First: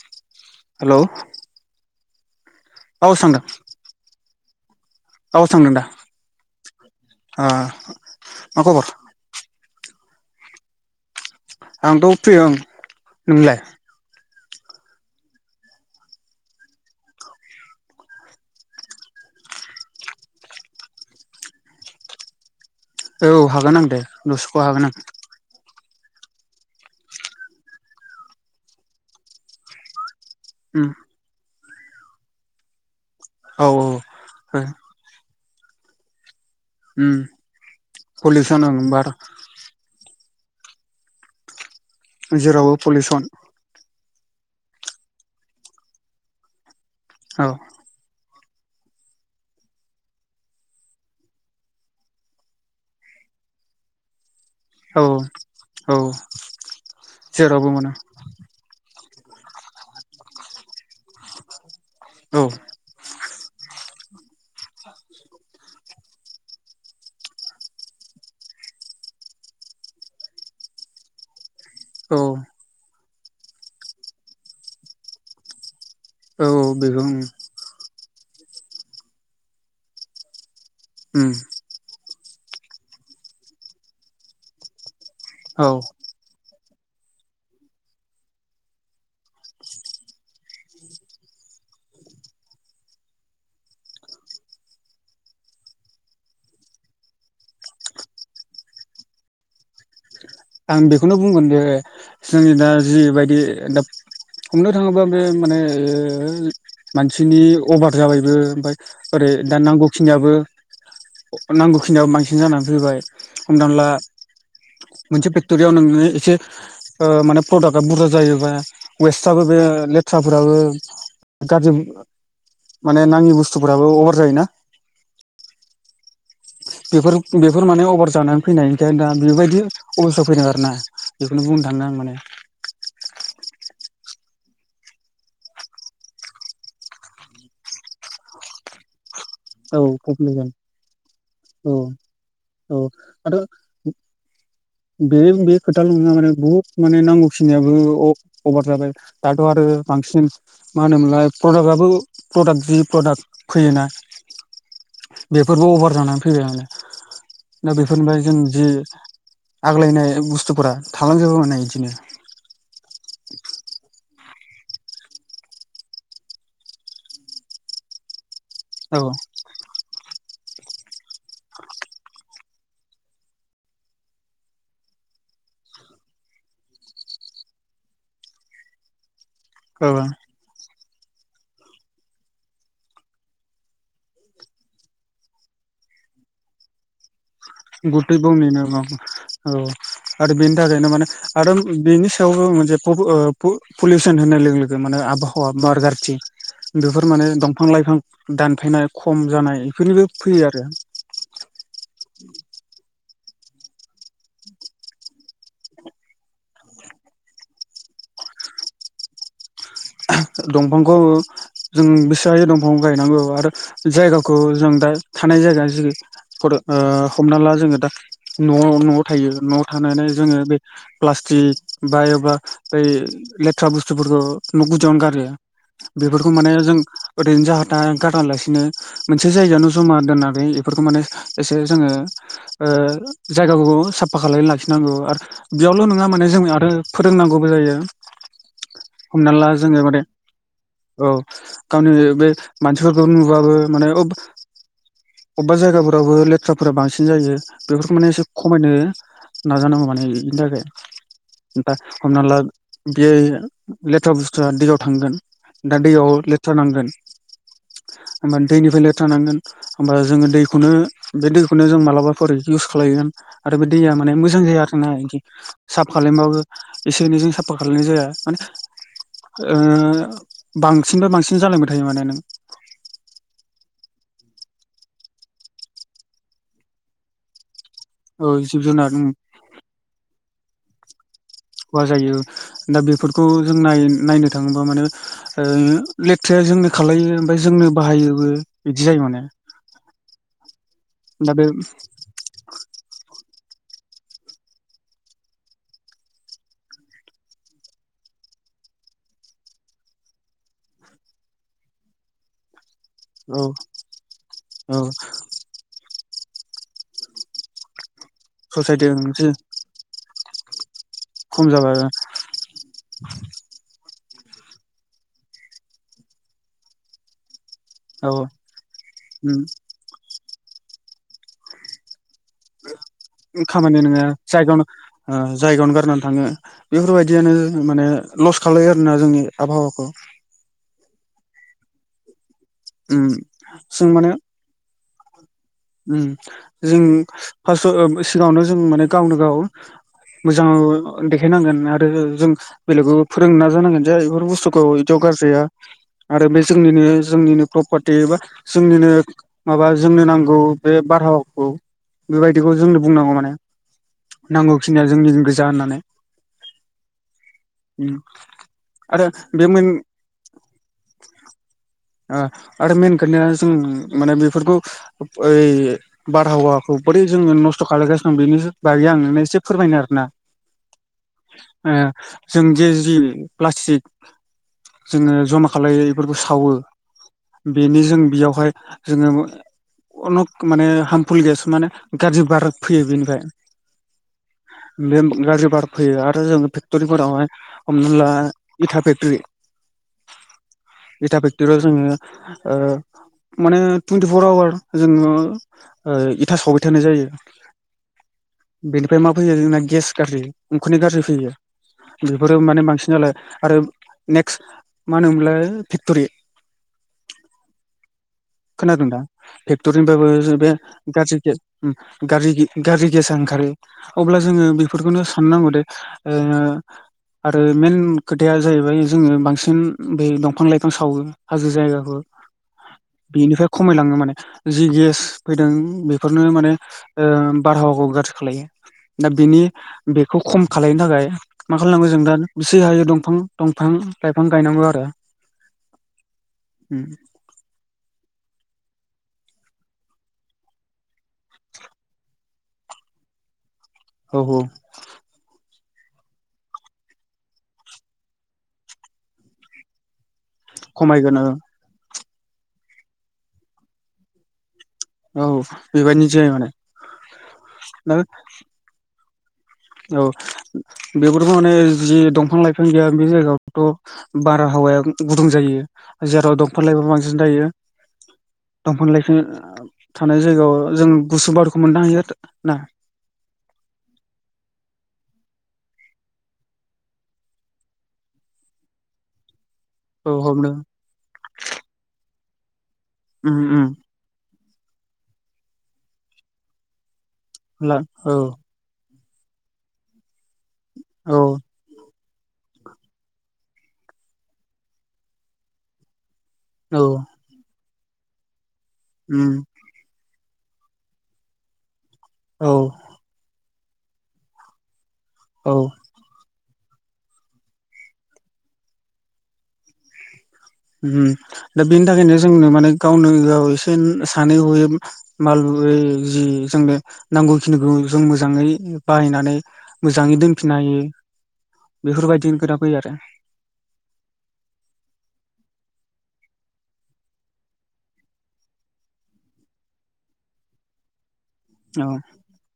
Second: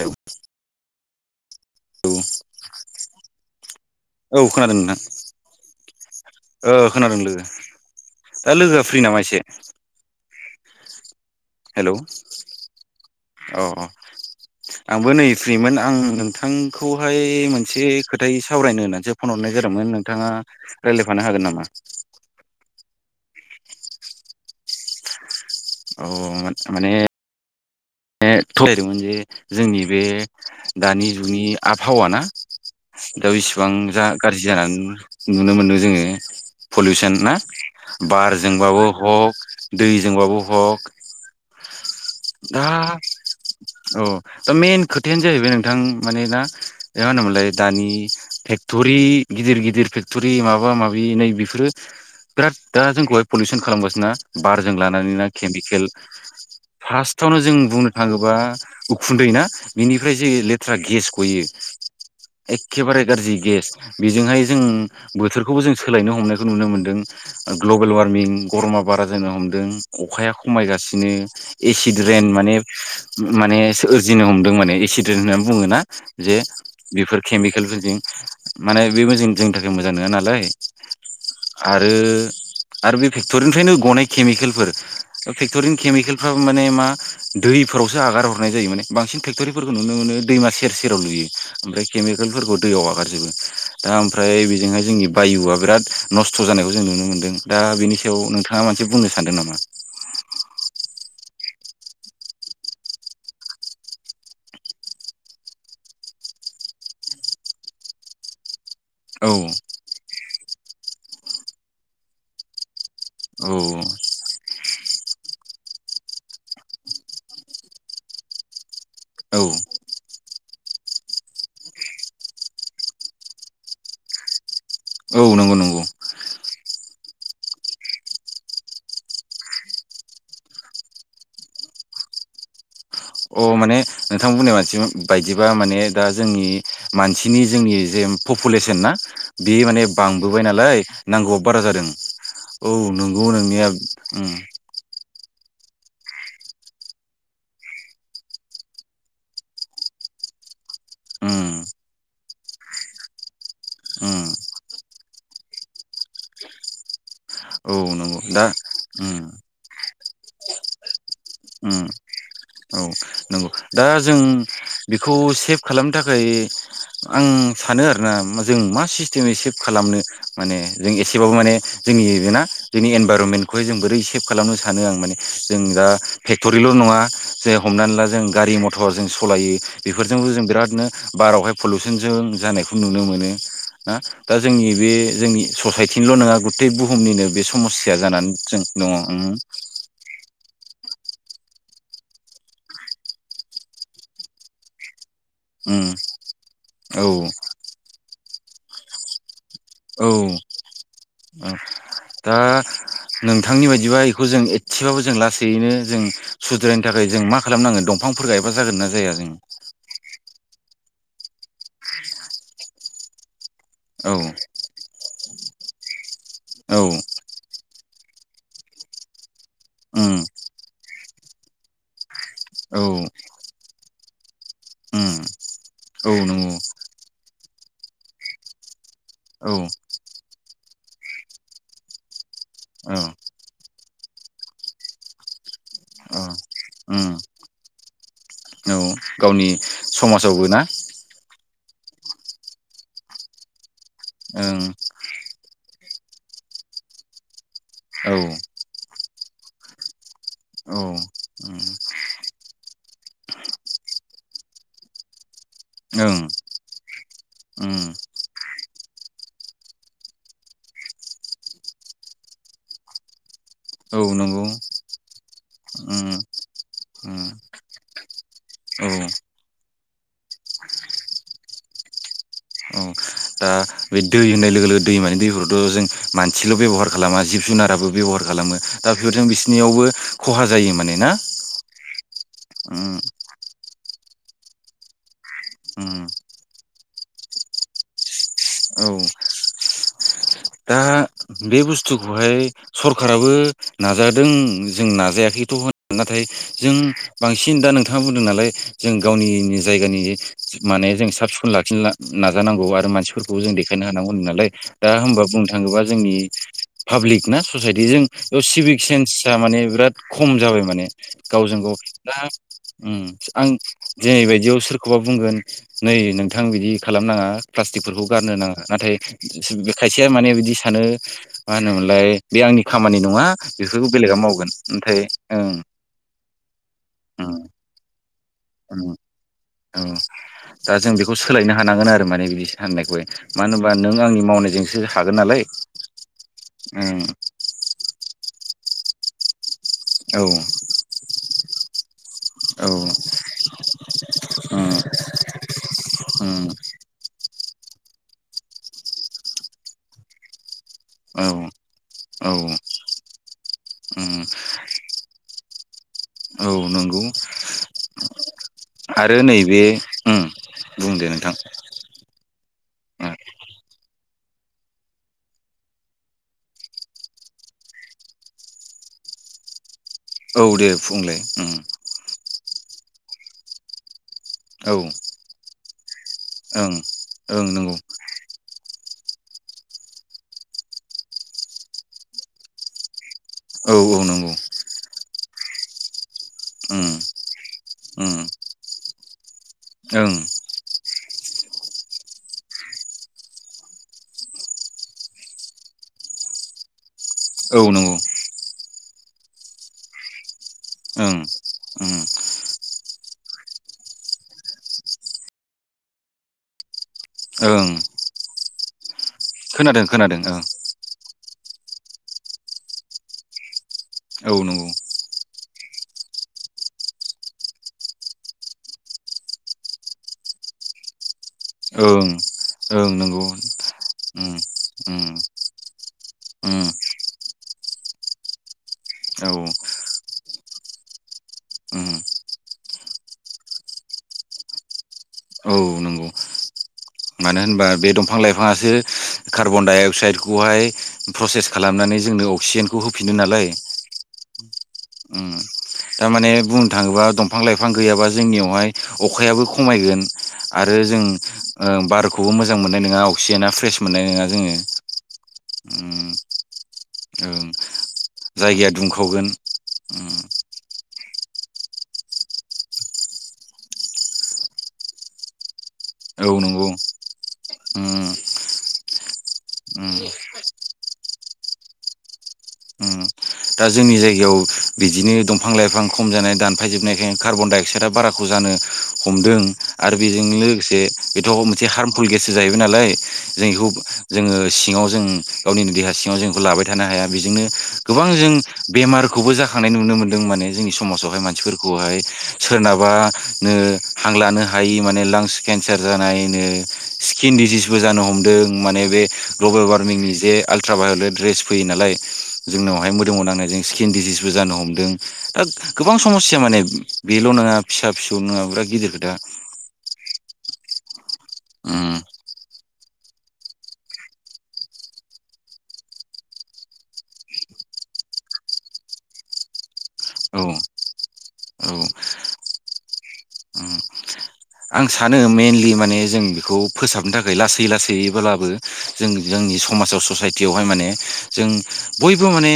औ औ औ औ सोंदों औ खोनादों नोंथां ओ खोनादों लोगो ओ दा मा लोगोआ खबर फ्रि नामा एसे हेलौ आंथ' फ्रि ओं नोंलाय अ आंबो नै फ्रिमोन आं नोंथांखौहाय मोनसे खोथाय सावरायनो होनासो फन हरनाय जादोंमोन नोंथाङा रालायफानो हागोन नामा औ हागोन आं दे दस'खौ हागोन आं औ मा-माने ने थुलायदोंमोन जे जोंनि बे उम दानि जुनि आबहावा ना दा औ बिसिबां जा गाज्रि ओ जानान नुनो मोनदों जोङो उम फलिउसन ना पलिउसन ओं बारजोंबाबो बार हक दैजोंबाबो बक जेरावबो पलिउसन औ दा मेन खोथायान जाहैबाय नोंथां माने ना जा होनो मोनलाय औ दानि थेक थ'रि गिदिर गिदिर फेक्थ'रि माबा माबि नै बेफोरो बिराद दा जोंखौहाय पलिउसन खालामगासिन ना? बारजों औ लानानै ना खेमिकेल औ फास्तआवनो जों जेरावबो मोनो बुंनो न'बा उखुन्दै ना बिनिफ्राय जे लेथ्रा गेस गयो औ एखे बारे गारजि गेस बेजोंहाय जों बोथोरखौबो जों सोलायनो हमनायखौ नुनो मोनदों ग्लबेल वार्मिं गर'मा बारा जानो हमदों अखाया खमायगासिनो एसिड औ औ रेन माने माने सोरजिनो हमदों माने एसिड रेन होना बुङो ना? जे औ बेखौ उम बेफोर खेमिकेलफोरजों माने बेबो जों-जोंनि थाखाय मोजां नोङा नालाय उम आरो आरो बे फेक्ट'रिनिफ्रायनो गनाय खेमिकेलफोर औ फेक्टरिनि खेमिकेलफ्राबो मा ने मा दैफोरावसो हागारहरनाय जायो माने बांसिन फेक्ट'रिफोरखौ नुनो मोनो दैमा सेर सेराव लुयो ओमफ्राय केमिकेलफोरखौ दैयाव हागारजोबो दा ओमफ्राय बेजोंहाय जोंनि बायुआ बिराद नस्थ' जानायखौ जों नुनो मोनदों दा बेनि सायाव नोंथांङा मोनसे बुंनो सानदों नामा? आं बेखौनो बुंगोन दे जोंनि दा जिबायदि दा हमनो थांङोबा बे माने ओ मानसिनि अभार जाबायबो ओमफाय ओरै औ दा नांगौखिनियाबो नांगौखिनियाबो बांसिन जानानै फैबाय औ से फेक्ट'रियाव नोंङो एसे ओ माने प्रडाकआ बुरजा जायोबा वेस्टाबो औ बे लेथ्रा बुराबो गाज्रि माने नांङि बुस्थुफोराबो अभार जायोना औ नंगौ नंगौ बेफोर बेफोर माने अभार जानानै फैनायखाय दा बेबायदि अबस्थायाव फैदों आरोना बेखौनो बुंनो थांदों आं माने अ माने नोंथां बुंनाय मानसिमोन बायदिबा माने दा जोंनि मानसिनि जोंनि जे पपुलेसोन ना बे औ माने बांबोबाय पपुलेसन नालाय नांगौआ बारा औ जादों औ नंगौ नोंनिया उम बे बे खोथालल' ना माने बुहुद माने नांगौ खिनियाबो अभार जाबाय दाथ' आरो बांसिन मा होनोमोनलाय उम प्रडाकआबो प्रडाक जि प्रडाक फैयोना। उम बेफोरबो अभार जानानै फैबाय माने औ दा नंगौ बेफोरनिफ्राय जों दा जि उम आग्लायनाय बुस्थुफोरा थालांजोबो माने उम इदिनो औ नंगौ दा जों बेखौ सेभ खालामनो थाखाय आं सानो आरोना जों मा औ सिस्टेमै सेभ खालामनो माने जों एसेबाबो माने जोंनि इबेना जोंनि एनभाइरनमेन्टखौहाय जों बोरै सेभ खालामनो सानो आं माने जों दा फेक्ट'रिल' नंङा जे हमनानै ला जों गारि मथर जों सु सलायो औ बेफोरजोंबो जों बिरादनो बारावहाय पलुउसन जों जानायखौ नुनो मोनो ना दा जोंनि बे जोंनि ससाइटिनिल' नंङा गुथे बुहुमनिनो बे समस्या गुथै जानानै जों बुहुमनिनो दङ उम अ औ आरो बेनो थाखायनो माने आरो बेनि सायावबो मोनसे पु पु पुलिउसन होनाय लोगो लोगो माने आबहावा हावा बार उम गारथि औ बेफोर माने दंफां लाइफां दान फायनाय खम जानाय बेफोरनिबो औ फैयो आरो [inaudible] दा नोंथांनि बायदिबा इखौ जों एसेबाबो जों लासैनो जों सुद्रायनो थाखाय जों मा खालामनांगोन दंफांफोर गायबा जागोन ना जाया जों दंफांखौ जों बिसे हायो दंफां गायनांगौ आरो औ जायगाखौ जों दा थानाय जायगा जेरै फोर ओ औ हमना ला जोंङो दा न'आव न'आव थायो न'आव थानानै उम जोंङो बे प्लास्टिक बा एबा औ थ्रा बुस्थुफोरख न' उम गुदियावनो गारो औ बेफोरखौ माने नंगौ जों ओरैनो जाहा था गारालासिनो मोनसे औ जायगायावानो जमा दोननानै एफोरखो माने एसे जोंङो ओ औ जायगा खौ साफा खालायना लाखिनांगौ आरो बेयावल' नंङा औ माने जों आरो उम फोरोंनांगौबो जायो। औ हमना गावनि ला जोंङो माने समाजावबो ना औ गावनि बे मानसिफोरखौ नुबाबो माने अब ओं अबेबा जायगाफोरावबो लेथ्राफोरा बांसिन जायो बेफोरखो माने औ एसे खमायनो नाजानांगौ माने इनि थाखाय औ उम दा हमना ला बे लेथ्रा बुस्थुया दैयाव थांगोन दा दैयाव ओं लेथ्रा नांगोन उम होमबा दैनिफ्राय लेथ्रा नांगोन होमबा जोंङो दैखौनो बे दैखौनो जों मालाबाफोर इउस खालायगोन आरो बे दैया औ माने मोजां नंगौ जाया आरो ना इदि साफा उम खालायमबाबो इसे उम एनैजों साफा खालायनाय जाया माने औ ओ बांसिनबा बांसिन जालांबाय थायो माने नों औ दा बे दै होननाय लोगो लोगो दै मानि दैफोरखौथ जों मानसिल' बेबहार खालामा जिब जुनाराब बो बेबहार औ खालामो जिब दा जुनार बिफोरजों बिसिनियावबो खहा जायो माने ना खहा जायो दा उम बेफोरखौ जों नायो नायनो थांङोबा माने ओ उम लेथ्राया जोंनो खालायो ओमफाय जोंनो बाहायोबो औ बिदि जायो माने दा बे बुस्थुखौहाय सरखाराबो नाजादों जों नाजायाखैथ' होन नाथाय जों बांसिन दा नोंथाङा बुंदों नालाय जों गावनिनि जायगानि माने जों साब सिखोन लाखिन नाजानांगौ आर दा मानसिफोरखौबो औ देखायनो हानांगौ होनदो नालाय औ दा होमबाब बा जोंनि पाब्लिक ना ससाइटिजों इयाव सिभिक ससाइटि मोनसे सेन्सा माने बिराद खम जाबाय माने खम गावजों गाव जाबाय दा उम आं दिनैबायदियाव सोरखौबा बुंगोन नै नोंथां बिदि खालामनाङा प्लास्टिकफोरखौ औ गारनो नाङा नाथाय खाय नै बिदि सानो मा होनोमोनलाय बे आंनि खामानि नङा ओं खामानि बेफोरखौ नङा बेलेगा मावगोन जायगायाव ओमफ्राय ओ ओं जायगायावनो गारनानै थाङो बेफोरबायदियानो उम माने लस खालायो आरोना जोंनि आबहावाखौ ओं दा जों बेखौ सोलायनो हानांगोन आरो माने बिदि साननायखौ उम मानो होनबा जों नों माने आंनि मावनायजों सो हागोन नालाय। उम जों उम फास्टआव ओ सिगाङावनो जों माने गावनो गाव औ मोजां अ देखायनांगोन आ [unintelligible] जों औ बेलेगाव फोरों नाजानांगोन जे बेफोर बुस्थुखौ उम इदियाव गारजाया आरो बे उम जोंनिनो जोंनिनो प्रपारटि एबा जोंनिनो माबा जोंनो नांगौ बे औ बारहावाखौ औ बेबायदिखौ जोंनो बुंनांगौ मान उम नांगौखिनिया जोंनिनो गोजा होननानै। औ नंगौ। उम। आरो बे नैबे मेन उम बुंदो नोंथां। ओ। आरो मेन खोनथाया जों माने बेफोरखौ ओइ बारहावाखौ बोरै जोङो नस्थ' खालायगासिनो दं बेनि बागै आं एसे फोरमायनो आरो औ दे बुंलाय उम। जों जे जि प्लास्टिक औ जोङो ज'मा खालायो बेफोरखौ सावो ओं ओं नंगौ बेनो जों बेयावहाय जोङो अनेक माने हार्मफुल गेस माने गाज्रि बार फैयो बेनिफ्राय। औ औ नंगौ।। बे गाज्रि बार फैयो आरो जों उम फेक्ट'रिफोरावहाय हमना ला उम इथा फेक्टरि ओं औ [inaudible] इथ आव जोङो माने टुन्टिफर आवार जोङो ओ इथा सावबाय थानाय जायो। औ नंगौ। बेनिफ्राय मा फैयो जोंना गेस गाज्रि उखुन्दै गाज्रि ओं फैयो उम बेफोरो माने बांसिन नालाय आरो नेक्स्ट मा होनोमलाय फेक्ट'रि ओं खोनादोंदा? खोनादों फेक्ट'रिनिफायबो खोनादों ओं बे गाज्रि गेस गारजि गारि गेसा ओंखारो। अब्ला औ जोङो नंगौ बेफोरखौनो साननांगौ दे आरो मेइेन खोथाया जाहैबाय जोङो बांसिन बे दंफां लाइफां सावो हाजो जायगाखौ ओं ओं नंगौ बेनिफ्राय खमायलाङो माने उम जि गेस उम फैदों बेफोरनो माने उम बारहावाखौ गाज्रि खालायो दा औ बेनि बेखौ खम खालनो थाखाय मा उम खालामनांगो जों दा बिसे हायो दंफां दंफां लाइफां गायनांगौ आरो औ नंगौ उम। मानो होनबा बे दंफां लाइफाङासो कार्बन दडाइ अक्साइदखौहाय प्रसेस खालामनानै जोंनो अक्सिजेनखौ होफिनो नालाय औ औ उम थारमाने बुंनो थाङोबा दंफां लाइफां गैयाबा जोंनियावहाय अखायाबो खमायगोन आरो जों ओ खमायगोन औ बार खौखौबो मोजां मोननाय नङा अक्सिजना फ्रेस मोननाय नङा जोङो। औ बेबायदिनो ओम जायो माने [unintelligible] गोन औ बेबोथ' माने जि दंफां लाइफां गैया बे जायगायावथ' बारहावाया गुदुं जायो। औ जेराव दंफफोरां नंगौ लायबो बांसि ओम दंफां लाइफां ओम थानाय जायगायाव जों गुसु बारुखौ मोननो हायो ना? उम दा जोंनि जायगायाव बिदिनो दंफां लाइफां खम जानाय दानफायजोबनायखाय कार्बन दडाइ अक्साइदआ बाराखौ जानो हमदों। आरो औ बेजों हमनो लोगोसे बेथ' मोनसे हार्मफुल गेथेर सो जाहैबाय नालाय उम जों उम एखौ जोङो सिङाव जों गावनिनो देहा सिङाव जों बेखौ लाबाय थानो हाया। बेजोंनो ला गोबां औ जों बे बेमारखौबो जाखांनाय नुनो मोनो जों माने जोंनि समाजावहाय औ मानसिफोरखौहाय सोरनाबा नो हांलानो हायि माने लांस केन्सार जानाय। ओ औ स्किन डिजिस बो जानो हमदों माने बे उम ग्लबेल वार्मिंनि जे आलट्रा भायलेट ड्रेस फैयो नालाय औ जोंनावहाय मोदोमाव नांनायजों स्किन डिसिसबो जानो हमदों ओक औ गोबां समस्या माने बेल' नोङा फिसा फिसौ नोङाब्ला गिदिर खोथा ओम दा बेनि उम थाखायनो जोंनो माने गावनो गाव एसे सानै हयै मालै जि जोंनो नांगौखिनिखौ जों मोजाङै बाहायनानै मोजाङै औ दोनफिननो हायो औ बेफोरबायदि खोथा फैयो आरो। उम आं सानो मेनलि माने जों बेखौ फोसाबनो थाखाय लासै लासैयैब्लाबो जों जोंनि समाजाव ससायटियावहाय माने जों औ बयबो माने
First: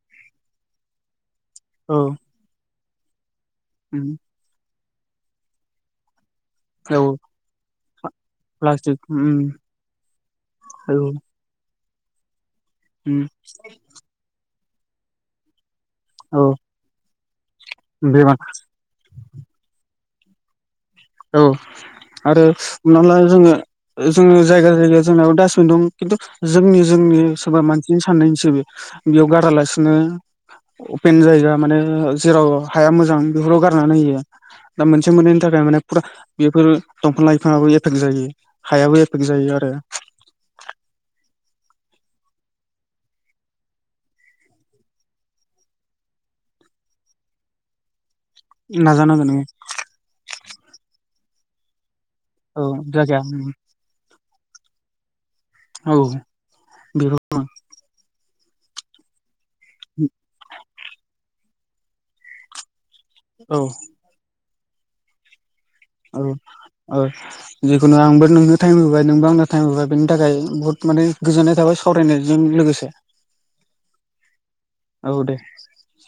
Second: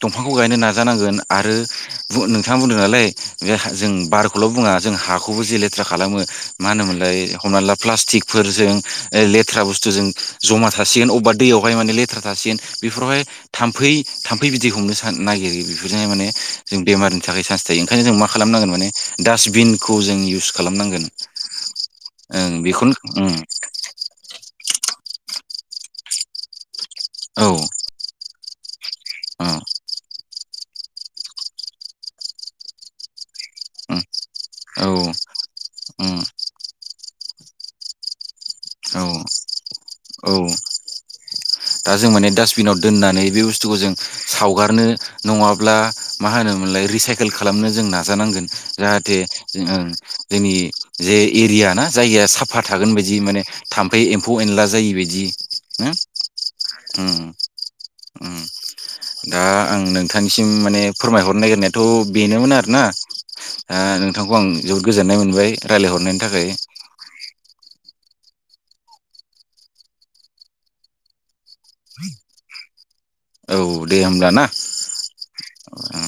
दंफांखौ गायनो नाजानांगोन आरो औ बु नोंथाङा बुंदों ओलाय बे जों उम बारखौल' बुङा जों हाखौबो जे लेथ्रा खालामो मा औ होनोमोनलाय हमना ला प्लास्टिकफोरजों ओ प्लास्टिक उम लेथ्रा बुस्थुजों जमा औ थासिगोन अबबा दैयावहाय माने ले दासि [unintelligible] बेफोरावहाय उम थाम्फै थाम फै बिदि हमनो नागिरो बे बिजोंहाय माने औ जों बेमार थाखाय सान जायो ओंखायनो जों बे मा खालामनांगोन माने डास्टबिनखौ खौ जों इउस खालामनांगोन। औ आरो ओं बेखौनो हमना ला उम जोङो जोंङो जायगा जायगा जोंनाव दास दं खिन्थु जोंनि। जोंनि औ सोरबा मानसिनि साननायनिसो बे बेयाव औ गारालासिनो। अपेन जायगा माने जेराव हाया मोजां बेफोराव गारनानै उम होयो औ दा मोनसे मोननैनि थाखाय माने। फुरा बेफोर दंफां लाइफाङाबो एफेक्ट जायो उम औ हायाबो एफेक्ट जायो आरो। औ दा जों माने डासटबिनाव दोननानै बे बुस्थुखौ जों सावगारनो नङाब्ला मा होनोमोनलाय रिसाइकोल खालामनो जोंना। नाजानांगोन जाहाथे नाजानांगोन नोङो जों। जोंनि जे एरिया ना। जायगाया साफा औ थागोन बायदि जायगाया माने थामफै एम एमफौ एनला जायिबायदि। औ। [unintelligible] उम दा आं नोंथांनिसिम माने फोरमायहरनो नागिरनाय थ' बेनोमोन आरोना। औ ओ नोंथांखौ आं। जोबोद गोजोननाय मोनबाय रायलायहरनायनि औ थाखाय औ जिखुनु आंबो नोंनो टाइम होबाय नोंबो आंनो टाइम होबाय बेनि थाखाय बहुत माने गोजोननाय थाबाय सावरायनायजों लोगोसे औ दे होमब्ला ना औ दे उम